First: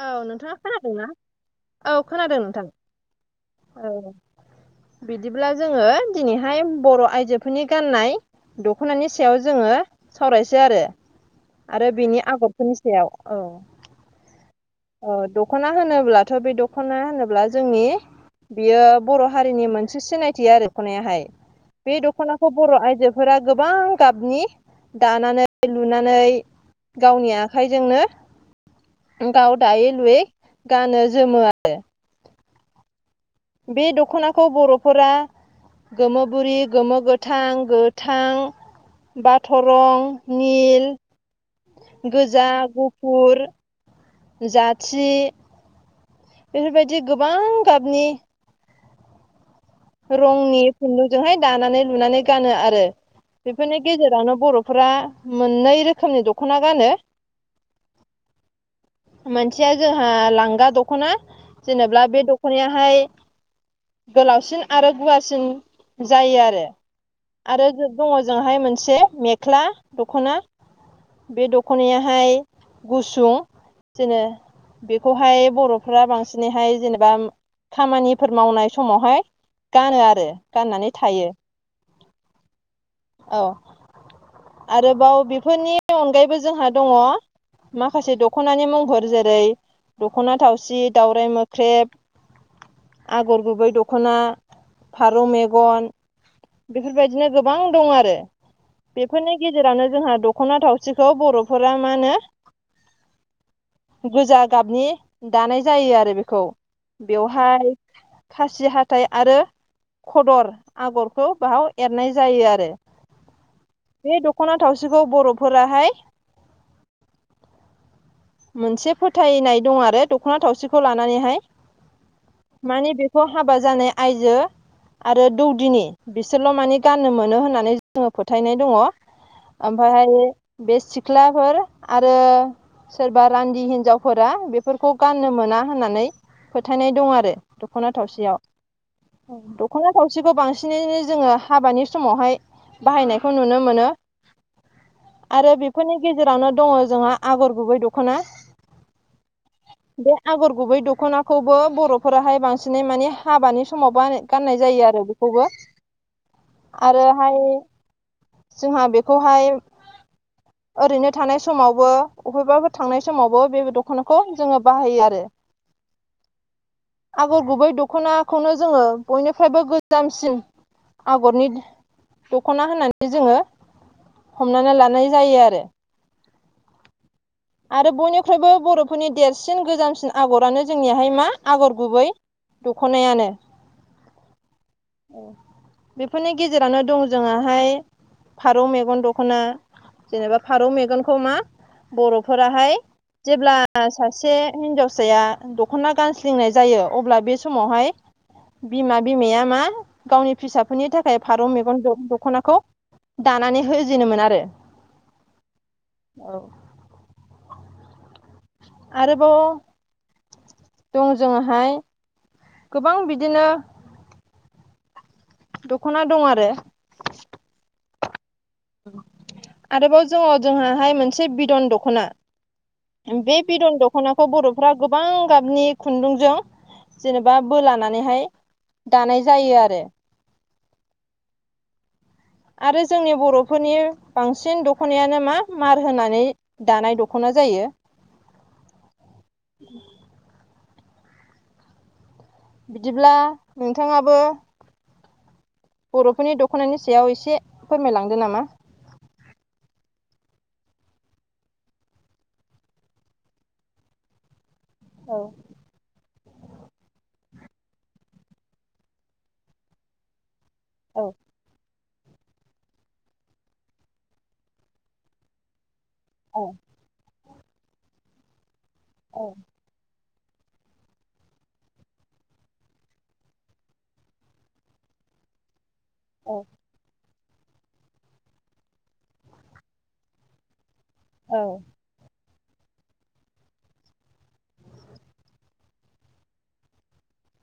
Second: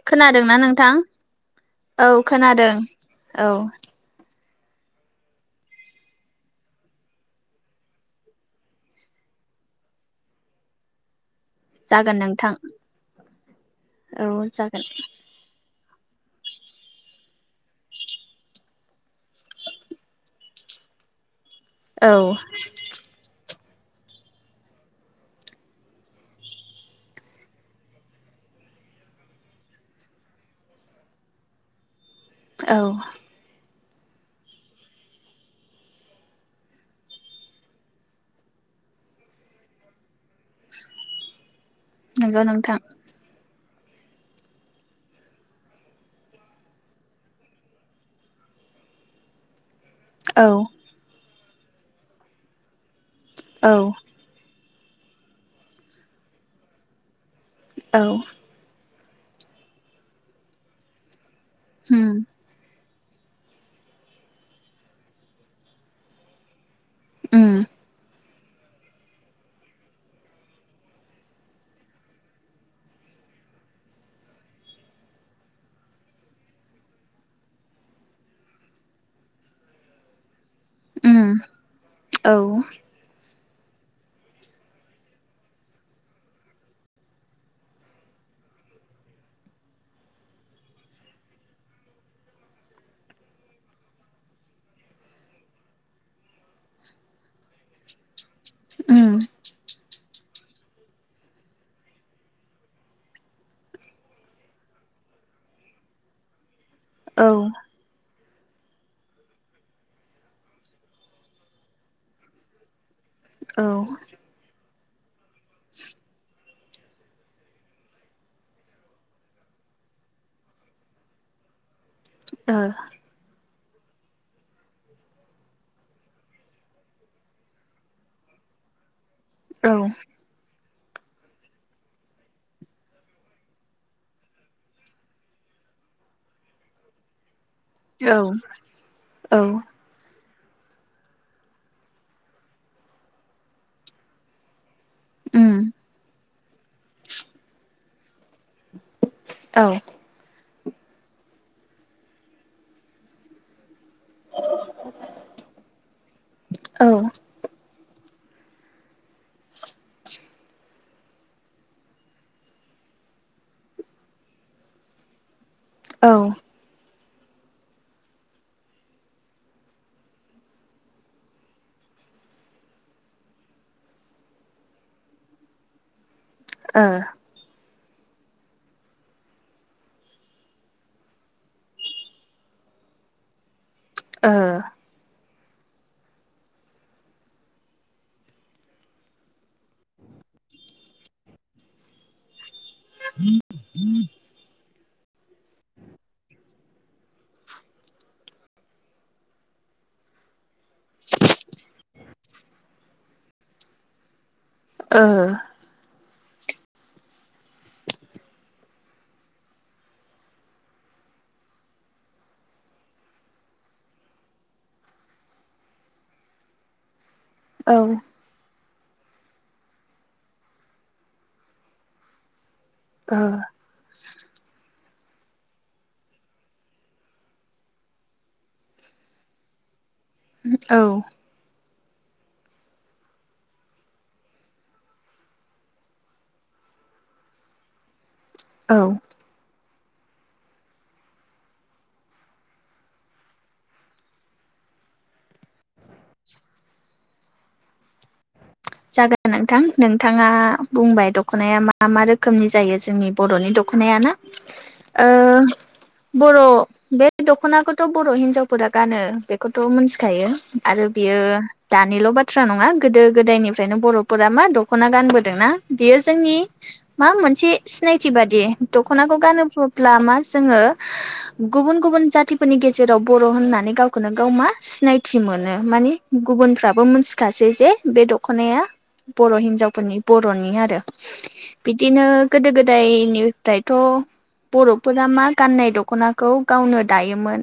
औ नोंथाङा खोनादोंना नोंथां? खोनादोंना? औ खोनादों औ। बिदिब्ला जोङो दिनैहाय बर' आयजोफोरनि गाननाय। दख'नानि सायाव जोङो सावरायसै आरो। आरो जागोन बेनि नोंथां आगरफोरनि सायाव औ। औ जागोन। अ दख'ना होनोब्लाथ' बे दख'ना होनोब्ला जोंनि बियो बर' हारिनि मोनसे सिनायथि आरो दख'नायाहाय बे औ दख'नाखौ बर' आइजो फोरा गोबां गाबनि दानानै लुनानै गावनि आखाइजोंनो गाव दायै लुयै गानो जोमो आरो। औ बे दख'नाखौ बर'फोरा गोमो बुरि, गोमो गोथां, गोथां बाथ रं निल, नंगौ गोजा, नोंथां गुफुर जाथि बेफोरबायदि गोबां गाबनि बेफोर औ रंनि खुन्दुंजोंहाय दानानै लुनानै गानो आरो। औ बेफोरनि गेजेरावनो बर' फोरा मोननै रोखोमनि दख'ना गानो। औ मोनसेया जोंहा लांगा दख'ना जेनेब्ला उम बे दख'नायाहाय गोलावसिन आरो गुवारसिन जायो आरो। उम आरो जोब दङ जोंहाय मोनसे मेख्ला दख'ना। बे दख'नायाहाय गुसुं जोङो बेखौहाय बर'फ्रा बांसिनैहाय जेनेबा खामानिफोर मावनाय समावहाय गानो आरो गाननानै थायो। उम औ औ। आरोबाव बेफोरनि अनगायैबो जोंहा दङ माखासे दख'नानि मुंफोर जेरै दख'ना थावसि, दावराय मोख्रेब, आगर गुबै दख'ना, फारौ मेगन बेफोरबायदिनो गोबां दं आरो। उम बेफोरनि गेजेरावनो जोंहा दख'ना थावसिखौ बर'फोरा मा होनो गोजा गाबनि दानाय जायो आरो बेखौ। औ बेवहाय खासि हाथाय आरो खदर आगरखौ बेहाव एरनाय जायो आरो। औ ओ बे दख'ना थावसिखौ बर'फोराहाय मोनसे फोथायनाय दं आरो दख'ना थावसिखौ लानानैहाय माने बे खौ हाबा जानाय आइजो आरो दौदिनि बिसोरल' माने गाननो मोनो होननानै जोङो फोथायनाय दङ। औ ओमफ्रायहाय बे सिख्लाफोर आरो सोरबा रान्दि हिन्जावफोरा बेफोरखौ गाननो मोना होननानै फोथायनाय दं आरो। दख'ना औ थावसियाव। औ दखना थावसिखौ बांसिनैनो जोङो हाबानि समावहाय बाहायनायखौ नुनो मोनो। आरो उम बेफोरनि गेजेरावनो दङ जोंहा आगर गुबै दख'ना। औ बे आगर गुबै दख'नाखौबो बर'फोराहाय बांसिनै माने हाबानि समाव बा गाननाय जायो आरो बेखौबो औ आरोहाय जोंहा बेखौहाय ओरैनो थानाय समावबो अबेबाबो थांनाय समावबो बे दख'नाखौ जोङो बाहायो आरो। औ आगर गुबै दख'नाखौनो जोङो बयनिफ्रायबो गोजामसिन आगरनि दख'ना होनानै जोङो हमनानै लानाय जायो आरो। ओ आरो बयनिख्रुइबो बर'फोरनि देरसिन गोजामसिन आगरानो जोंनिहाय मा आगर गुबै। दख'नायानो। ओ बेफोरनि गेजेरावनो दं जोंहा हाय फारौ मेगन दख'ना जेनेबा फारौ मेगनखौ मा बर'फोराहाय जेब्ला सासे हिनजावसाया दख'ना गानस्लिंनाय जायो अब्ला बे समावहाय बिमा बिमाया मा गावनि फिसाफोरनि थाखाय फारौ मेगन दख-दख'नाखौ दानानै होजेनोमोन आरो। ओ औ आरोबाव दं जोङाहाय गोबां बिदिनो दख'ना दं आरो। औ आरोबाव जों अ जोंहाहाय मोनसे बिद'न दख'ना। बे बिद'न दख ख'नाखौ बर'फ्रा गोबां गाबनि खुन्दुंजों जेनेबा बोलानानैहाय दानाय जायो आरो। औ आरो जोंनि बर'फोरनि बांसिन दख'नायानो मा मार होनानै दानाय दख'ना जायो। औ बिदिब्ला नोंथाङाबो बर'फोरनि दख'नानि सायाव एसे फोरमायलांदो नामा। जागोन नोंथां नोंथाङा बुंबाय दख'नाया मा मा रोखोमनि जायो जोंनि बर'नि दख'नाया ना? औ ओ बर' बे दख'नाखौथ' बर' हिनजावफोरा गानो बेखौथ' मोनथिखायो। आरो औ बियो दानिल' बाथ्रा नङा गोदो गोदायनि फ्रायनो बर'फोरा मा दख'ना गानबोदोंना बियो जोंनि औ मा मोनसे सिनायथि बादि दख'नाखौ औ गानो ब्ला मा जोङो गुबुन गुबुन जाथिफोरनि गेजेराव बर' होननानै गाव खौनो गाव मा सिनायथि मोनो मानि गुबुनफ्राबो मिथिखासै जे बे दख ख'नाया बर' हिनजावफोरनि बर'नि आरो। औ बिदिनो गोदो गोदायनिफ्रायथ' बर'फोरा मा गाननाय दख'नाखौ गावनो दायोमोन।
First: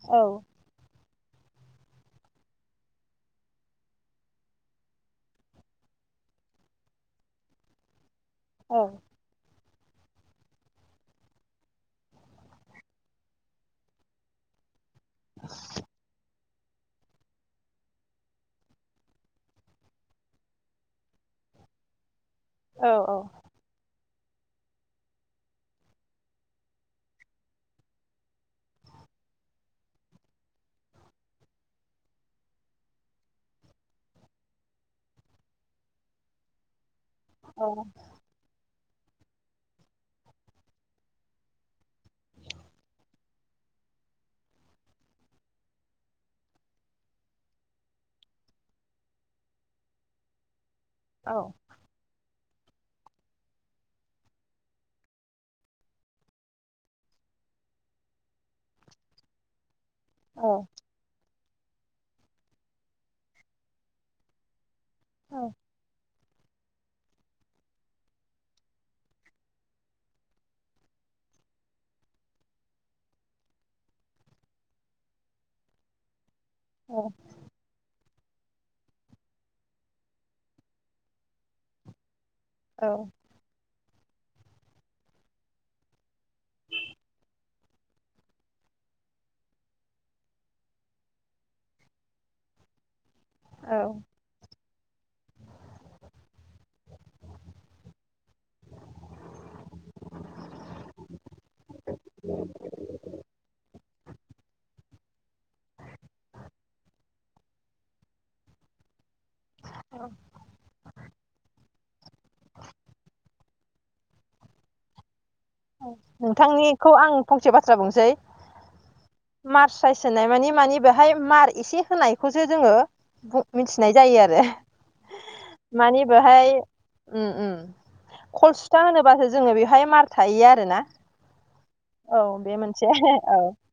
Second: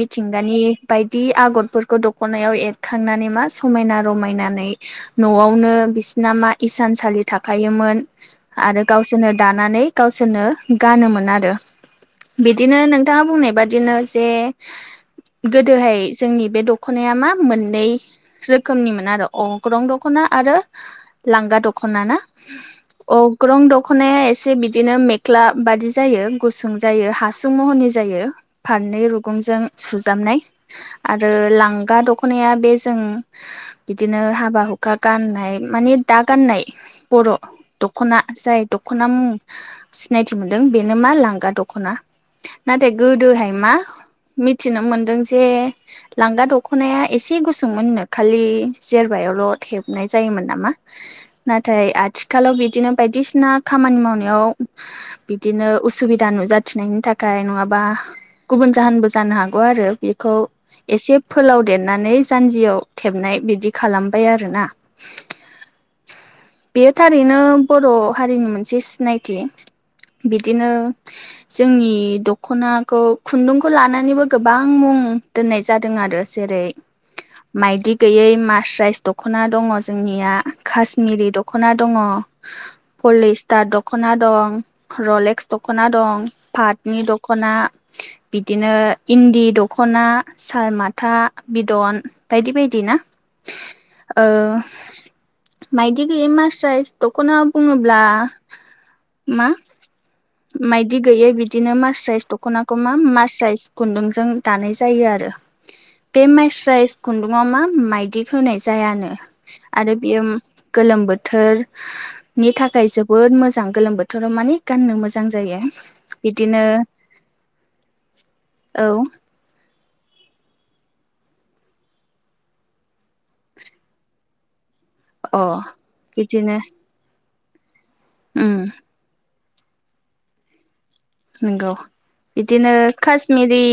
मिथिंगानि बायदि आग'रफोरखौ दख'नायाव एरखांनानै मा समायना रमायनानै न'आवनो बिसिना मा इसानसालि थाखोमोन औ आरो गावसो सोरनो दानानै गावसोरनो गानोमोन आरो। बिदिनो नोंथाङा बुंनाय बादिनो जे गोदोहाय जोंनि बे दख'नाया मा मोननै रोखोमनिमोन आरो अ ग्रं दख'ना आरो लांगा दख'ना ना औ अ ग्रं दख'नाया एसे बिदिनो मेख्ला बादि जायो गुसुं जायो हासुं महरनि जायो। फारनै रुगुंजों सुजाबनाय। आरो लांगा दख'नाया बे जों बिदिनो हाब बा हुखा गाननाय माने दा गाननाय बर' दख'ना जाय दख'ना मुं सिनायथि मोनदों बेनो मा लांगा दख'ना नाथाय गोदोहाय मा मिथिनो मोनदों जे लांगा दख'नाया एसे गुसुंमोननो खालि जेर बायावल' थेबनाय जायोमोन नामा नाथ थाय आथिखालाव बिदिनो बायदिसिना खामानि मावनायाव बिदिनो उसुबिदा नुजाथिनायनि थाखाय नङाबा गुबुन जाहोनबो जानो हागौ आरो बेखौ औ एसे फोलाव देरनानै जानजियाव थेबनाय बिदि खालामबाय आरोोना औ बेयो थारैनो बर' हारिनि मोनसे सिनायथि बिदिनो जोंनि दख'नाखौ खुन्दुंखौ लानानैबो गोबां मुं दोननाय जादों आरो जेरै औ माइदि गैयै म फार्स राइस दख'ना दङ जोंनिया कश्मिरि दख'ना दङ औ पलिस टात दख'ना दं रलेक्स दख'ना दं पाटनि दख'ना बिदिनो इन्दि दखना साल माथा बिदन बायदि बायदि ना औ मायदि गैय मास स दख'ना बुङोब्ला मा मायदि गैयै बिदिनो मास्राइस दख'नाखौ मा मासास्राइस खुन्दुंजों दानाय जायो जायो आरो बे माइस राइस खुन्दुंाव मा माइदि होनाय जायानो आरो बियो गोलोम बोथोरनि थाखाय जोबोद मोजां गोलोम बोथोर बोथोराव माने गाननो मोजां जायो बिदिनो नोंथांनिखौ आं फंसे बाथ्रा बुंसै औ मार स्रायसोनाय मानि मानिे बेहाय मार एसे होनायखौसो जोङो मिथिनाय जायो आरो अ मानिे बेहाय बिदिनो मम उम खल सुथा होनोबासो जोङो बेवहाय मार थाहयो आरो ना नंगौ बिदिनो औ कश्मिरि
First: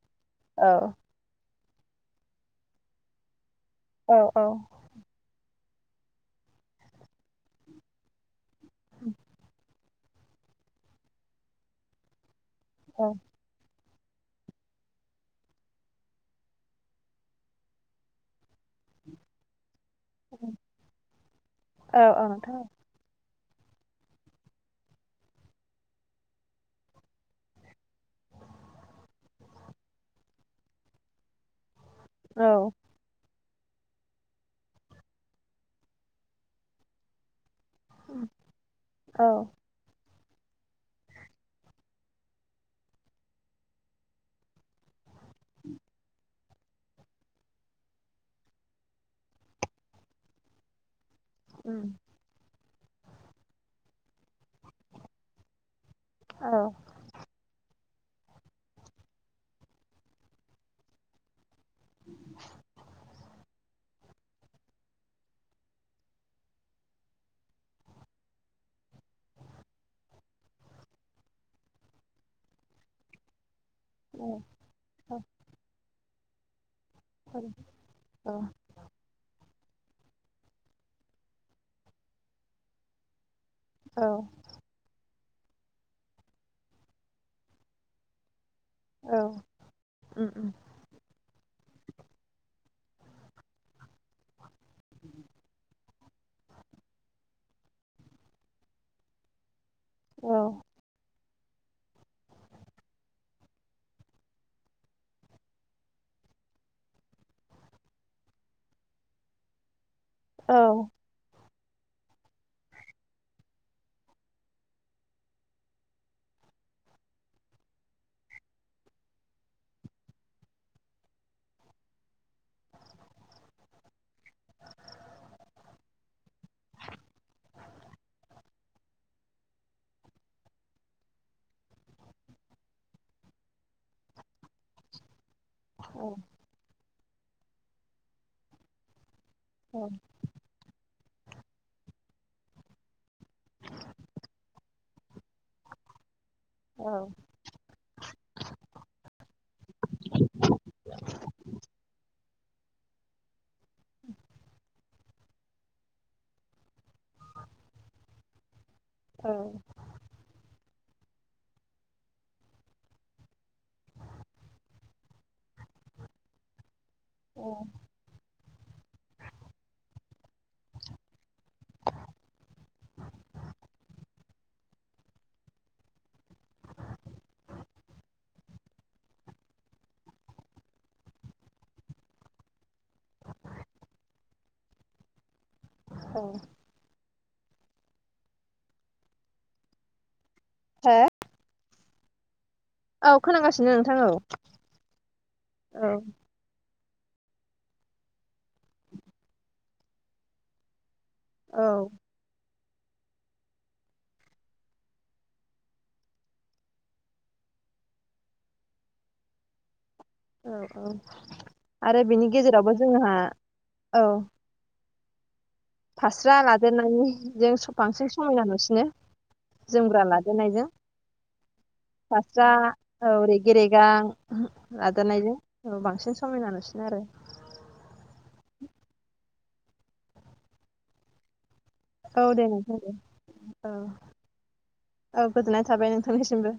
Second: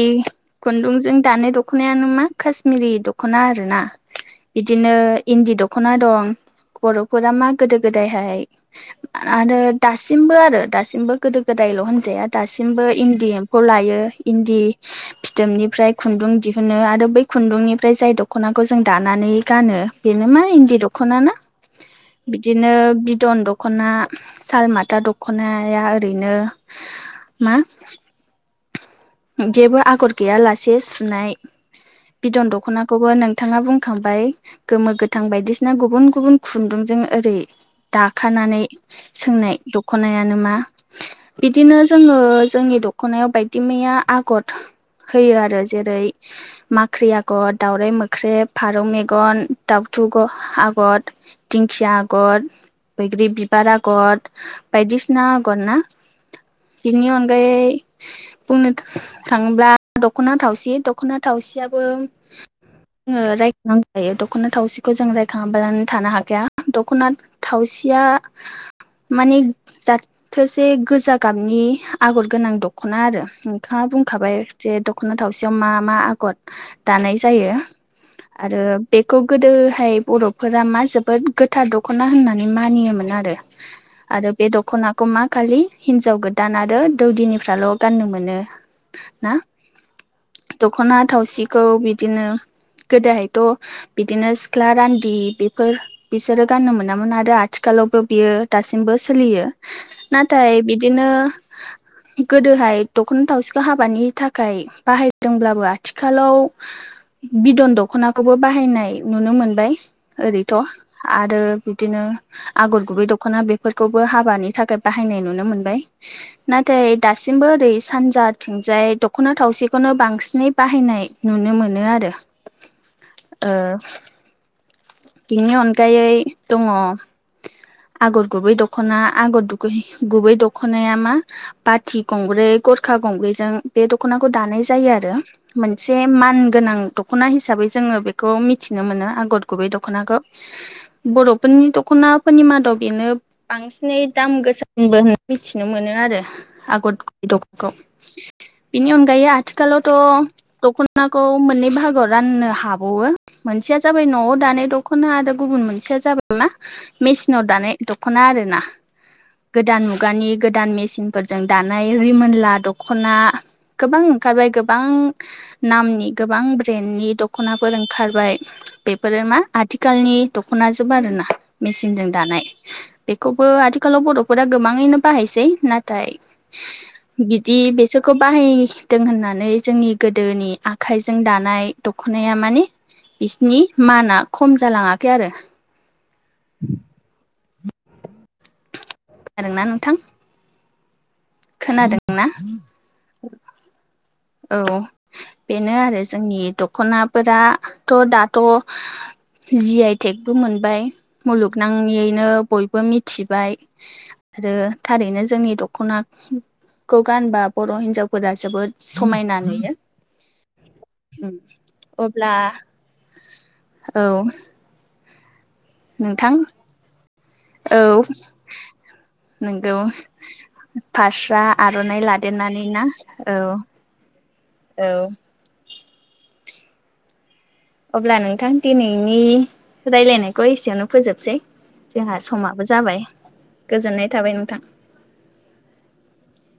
औ खुन्दुंजों दानाय दख दख'नायानो मा कश्मिरि दख'ना आर ना औ औ बिदिनो इन्दि दख'ना दं बर'फोरा मा गोदो गोदायहाय आरो दासिमबो आरो दासिमबो गोदो गोदायल' होनजाया दासिमबो औ इन्दि लायो इन्दि फिथोबनिफ्राय खुन्दुं दिहुनो आरो बै खुन्दुंनिफ्राय जाय डखर दख'नाखौ जों दानानै गानो बेनो मा इन्दि दख'ना ना औ औ नोंथां बिदिनो बिदन दखना दख'ना सालमाथा दख'नाया ओरैनो मा जेबो आगर गैया लासे सुनाय बिदन औ औ उम दख'ना खौबो नोंथाङा बुंखांबाय गोमो गोथां बायदिसिना गुबुन गुबुन खुन्दुंजों ओरै दाखानानै औ सोंनाय दख'नायानो मा बिदिनो जोङो जोंनि दख'नायाव बायदि मैया आगर होयो आरो जेरै माख्रि आगर दाावराइ मोख्रेब फारौ मेगन दाउथु आगर दिंखिया आगर बैग्रि बिबार आगर बायदिसिना आगर ना? औ बिनि अनगायै बुंनो थांङोब्ला दख'ना थावसि दख'ना थावसियाबो जों रायखांनांखायो दख'ना थावसिखौ जों रायखांङाबालानो थानो हाखाया दख'ना थावसिया माने जाथोसे गोजां गाबनि आगर गोनां दख'ना आरो नोंथांङा बुंखाबाय जे दख'ना थावसेयाव मा मा आगर दानाय जायो औ आरो बेखौ गोदोहाय बर'फोरा मा जोबोद गोथार दख'ना होननानै मानियोमोन आरो। औ आरो बे दखनाखौ मा खालि हिनजाव गोदान आरो दौदिनिफ्राल' गाननो मोनो औ ना? उम उम दख'ना थावसिखौ बिदिनो गोदोहायथ' बिदिनो सिख्ला रान्दि बेफोर बिसोरो गाननो मोनामोन आरो आथिखालावबो बियो दासिमबो सोलियो औ नाथाय बिदिनो गोदोहाय दख'ना थावसिखौ हाबानि थाखाय बाहायदोंब्लाबो आथिखालाव बिदन दखनाखौबो बाहायनाय नुनो मोनबाय ओरैथ' औ आरो बिदिनो आगर गुबै दख'ना बेफोरखौबो हाबानि थाखाय बाहायनाय नुनो मोनबाय। नाथाय दासिमबो ओरै सानजाथिंजाय दख'ना थावसिखौनो बांसिनै बाहायनाय नुनो मोनो आरो। [inaudible] ओ बिनि अनगायै दङ आगर गुबै दख'ना आगर दुगै गुबै दख खनाया मा बाथि गंब्रै गरखा गंब्रैजों बे दख'नाखौ दानाय जायो आरो। मोनसे औ मान गोनां दख'ना हिसाबै जोङो बेखौ मिथिनो मोनो आगर गुबै औ दख'नाखौ। बर'फोरनि दख'नाफोरनि मादाव बेनो बांसिनै दाम गोसाबो होनो मिथिनो मोनो आरो औ औ आगर गुबै दख'नाखौ। बेनि अनगायै आथिखालावथ' दख'नाखौ मोननै बाहागोआव राननो हाबावो। मोनसेया जाबाय न'आव दानाय दख खना आरो गुबुन मोनसेया जाबाय मा मेसिनाव दानाय दख'ना आरोना। औ गोदान मुगानि गोदान मेचिनफोरजों दानाय रिमोनला दख'ना गोबां ओंखारबाय गोबां नामनि गोबां ब्रेन्डनि दख'नाफोर ओंखारबाय बेफोरो मा आथिखालनि दखना जोबो आरोना मेचिनजों दानाय बेखौबो आथिखालाव बर'फोरा गोबां ओङैनो बाहायसै नाथाय [inaudible] बिदि बेसोरखौ बाहायदों होननानै जोंनि गोदोनि आखाइजों दानाय दख'नाया माने बिसिनि माना खम जालाङाखै आरो। औ। आरो ना नोंथां? हो? खोनादोंना? औ खोनांगासिनो नोंथां औ। औ बेनो औ आरो जोंनि दख'नाफोराथ' दाथ' जि आइ टेगबो मोनबाय औ मुलुगनाङैयैनो बयबो मिथिबाय। आरो थारैनो जोंनि दख'नाखौ गानबा बर' हिनजावफोरा जोबोद समायना नुयो। औ औ ओम आरो बिनि अब्ला गेजेरावबो जोंहा औ। फास्रा नोंथां लादेरनानै जों औ बांसिन समायना नुसिनो। नोंगौ जोमग्रा लादेनायजों फास्रा आर'नाइ फास्रा लादेरनानै ना औ रेगे रेगां। औ नाजानायजों औ बांसिन समायना नुसिनो आरो। अब्ला नोंथां दिनैनि रायलायनायखौ एसेयावनो फोजोबसै। जोंहा औ दे समाबो नोंथां दे जाबाय औ गोजोननाय थाबाय नोंथां। औ गोजोननाय थाबाय नोंथांनिसिमबो।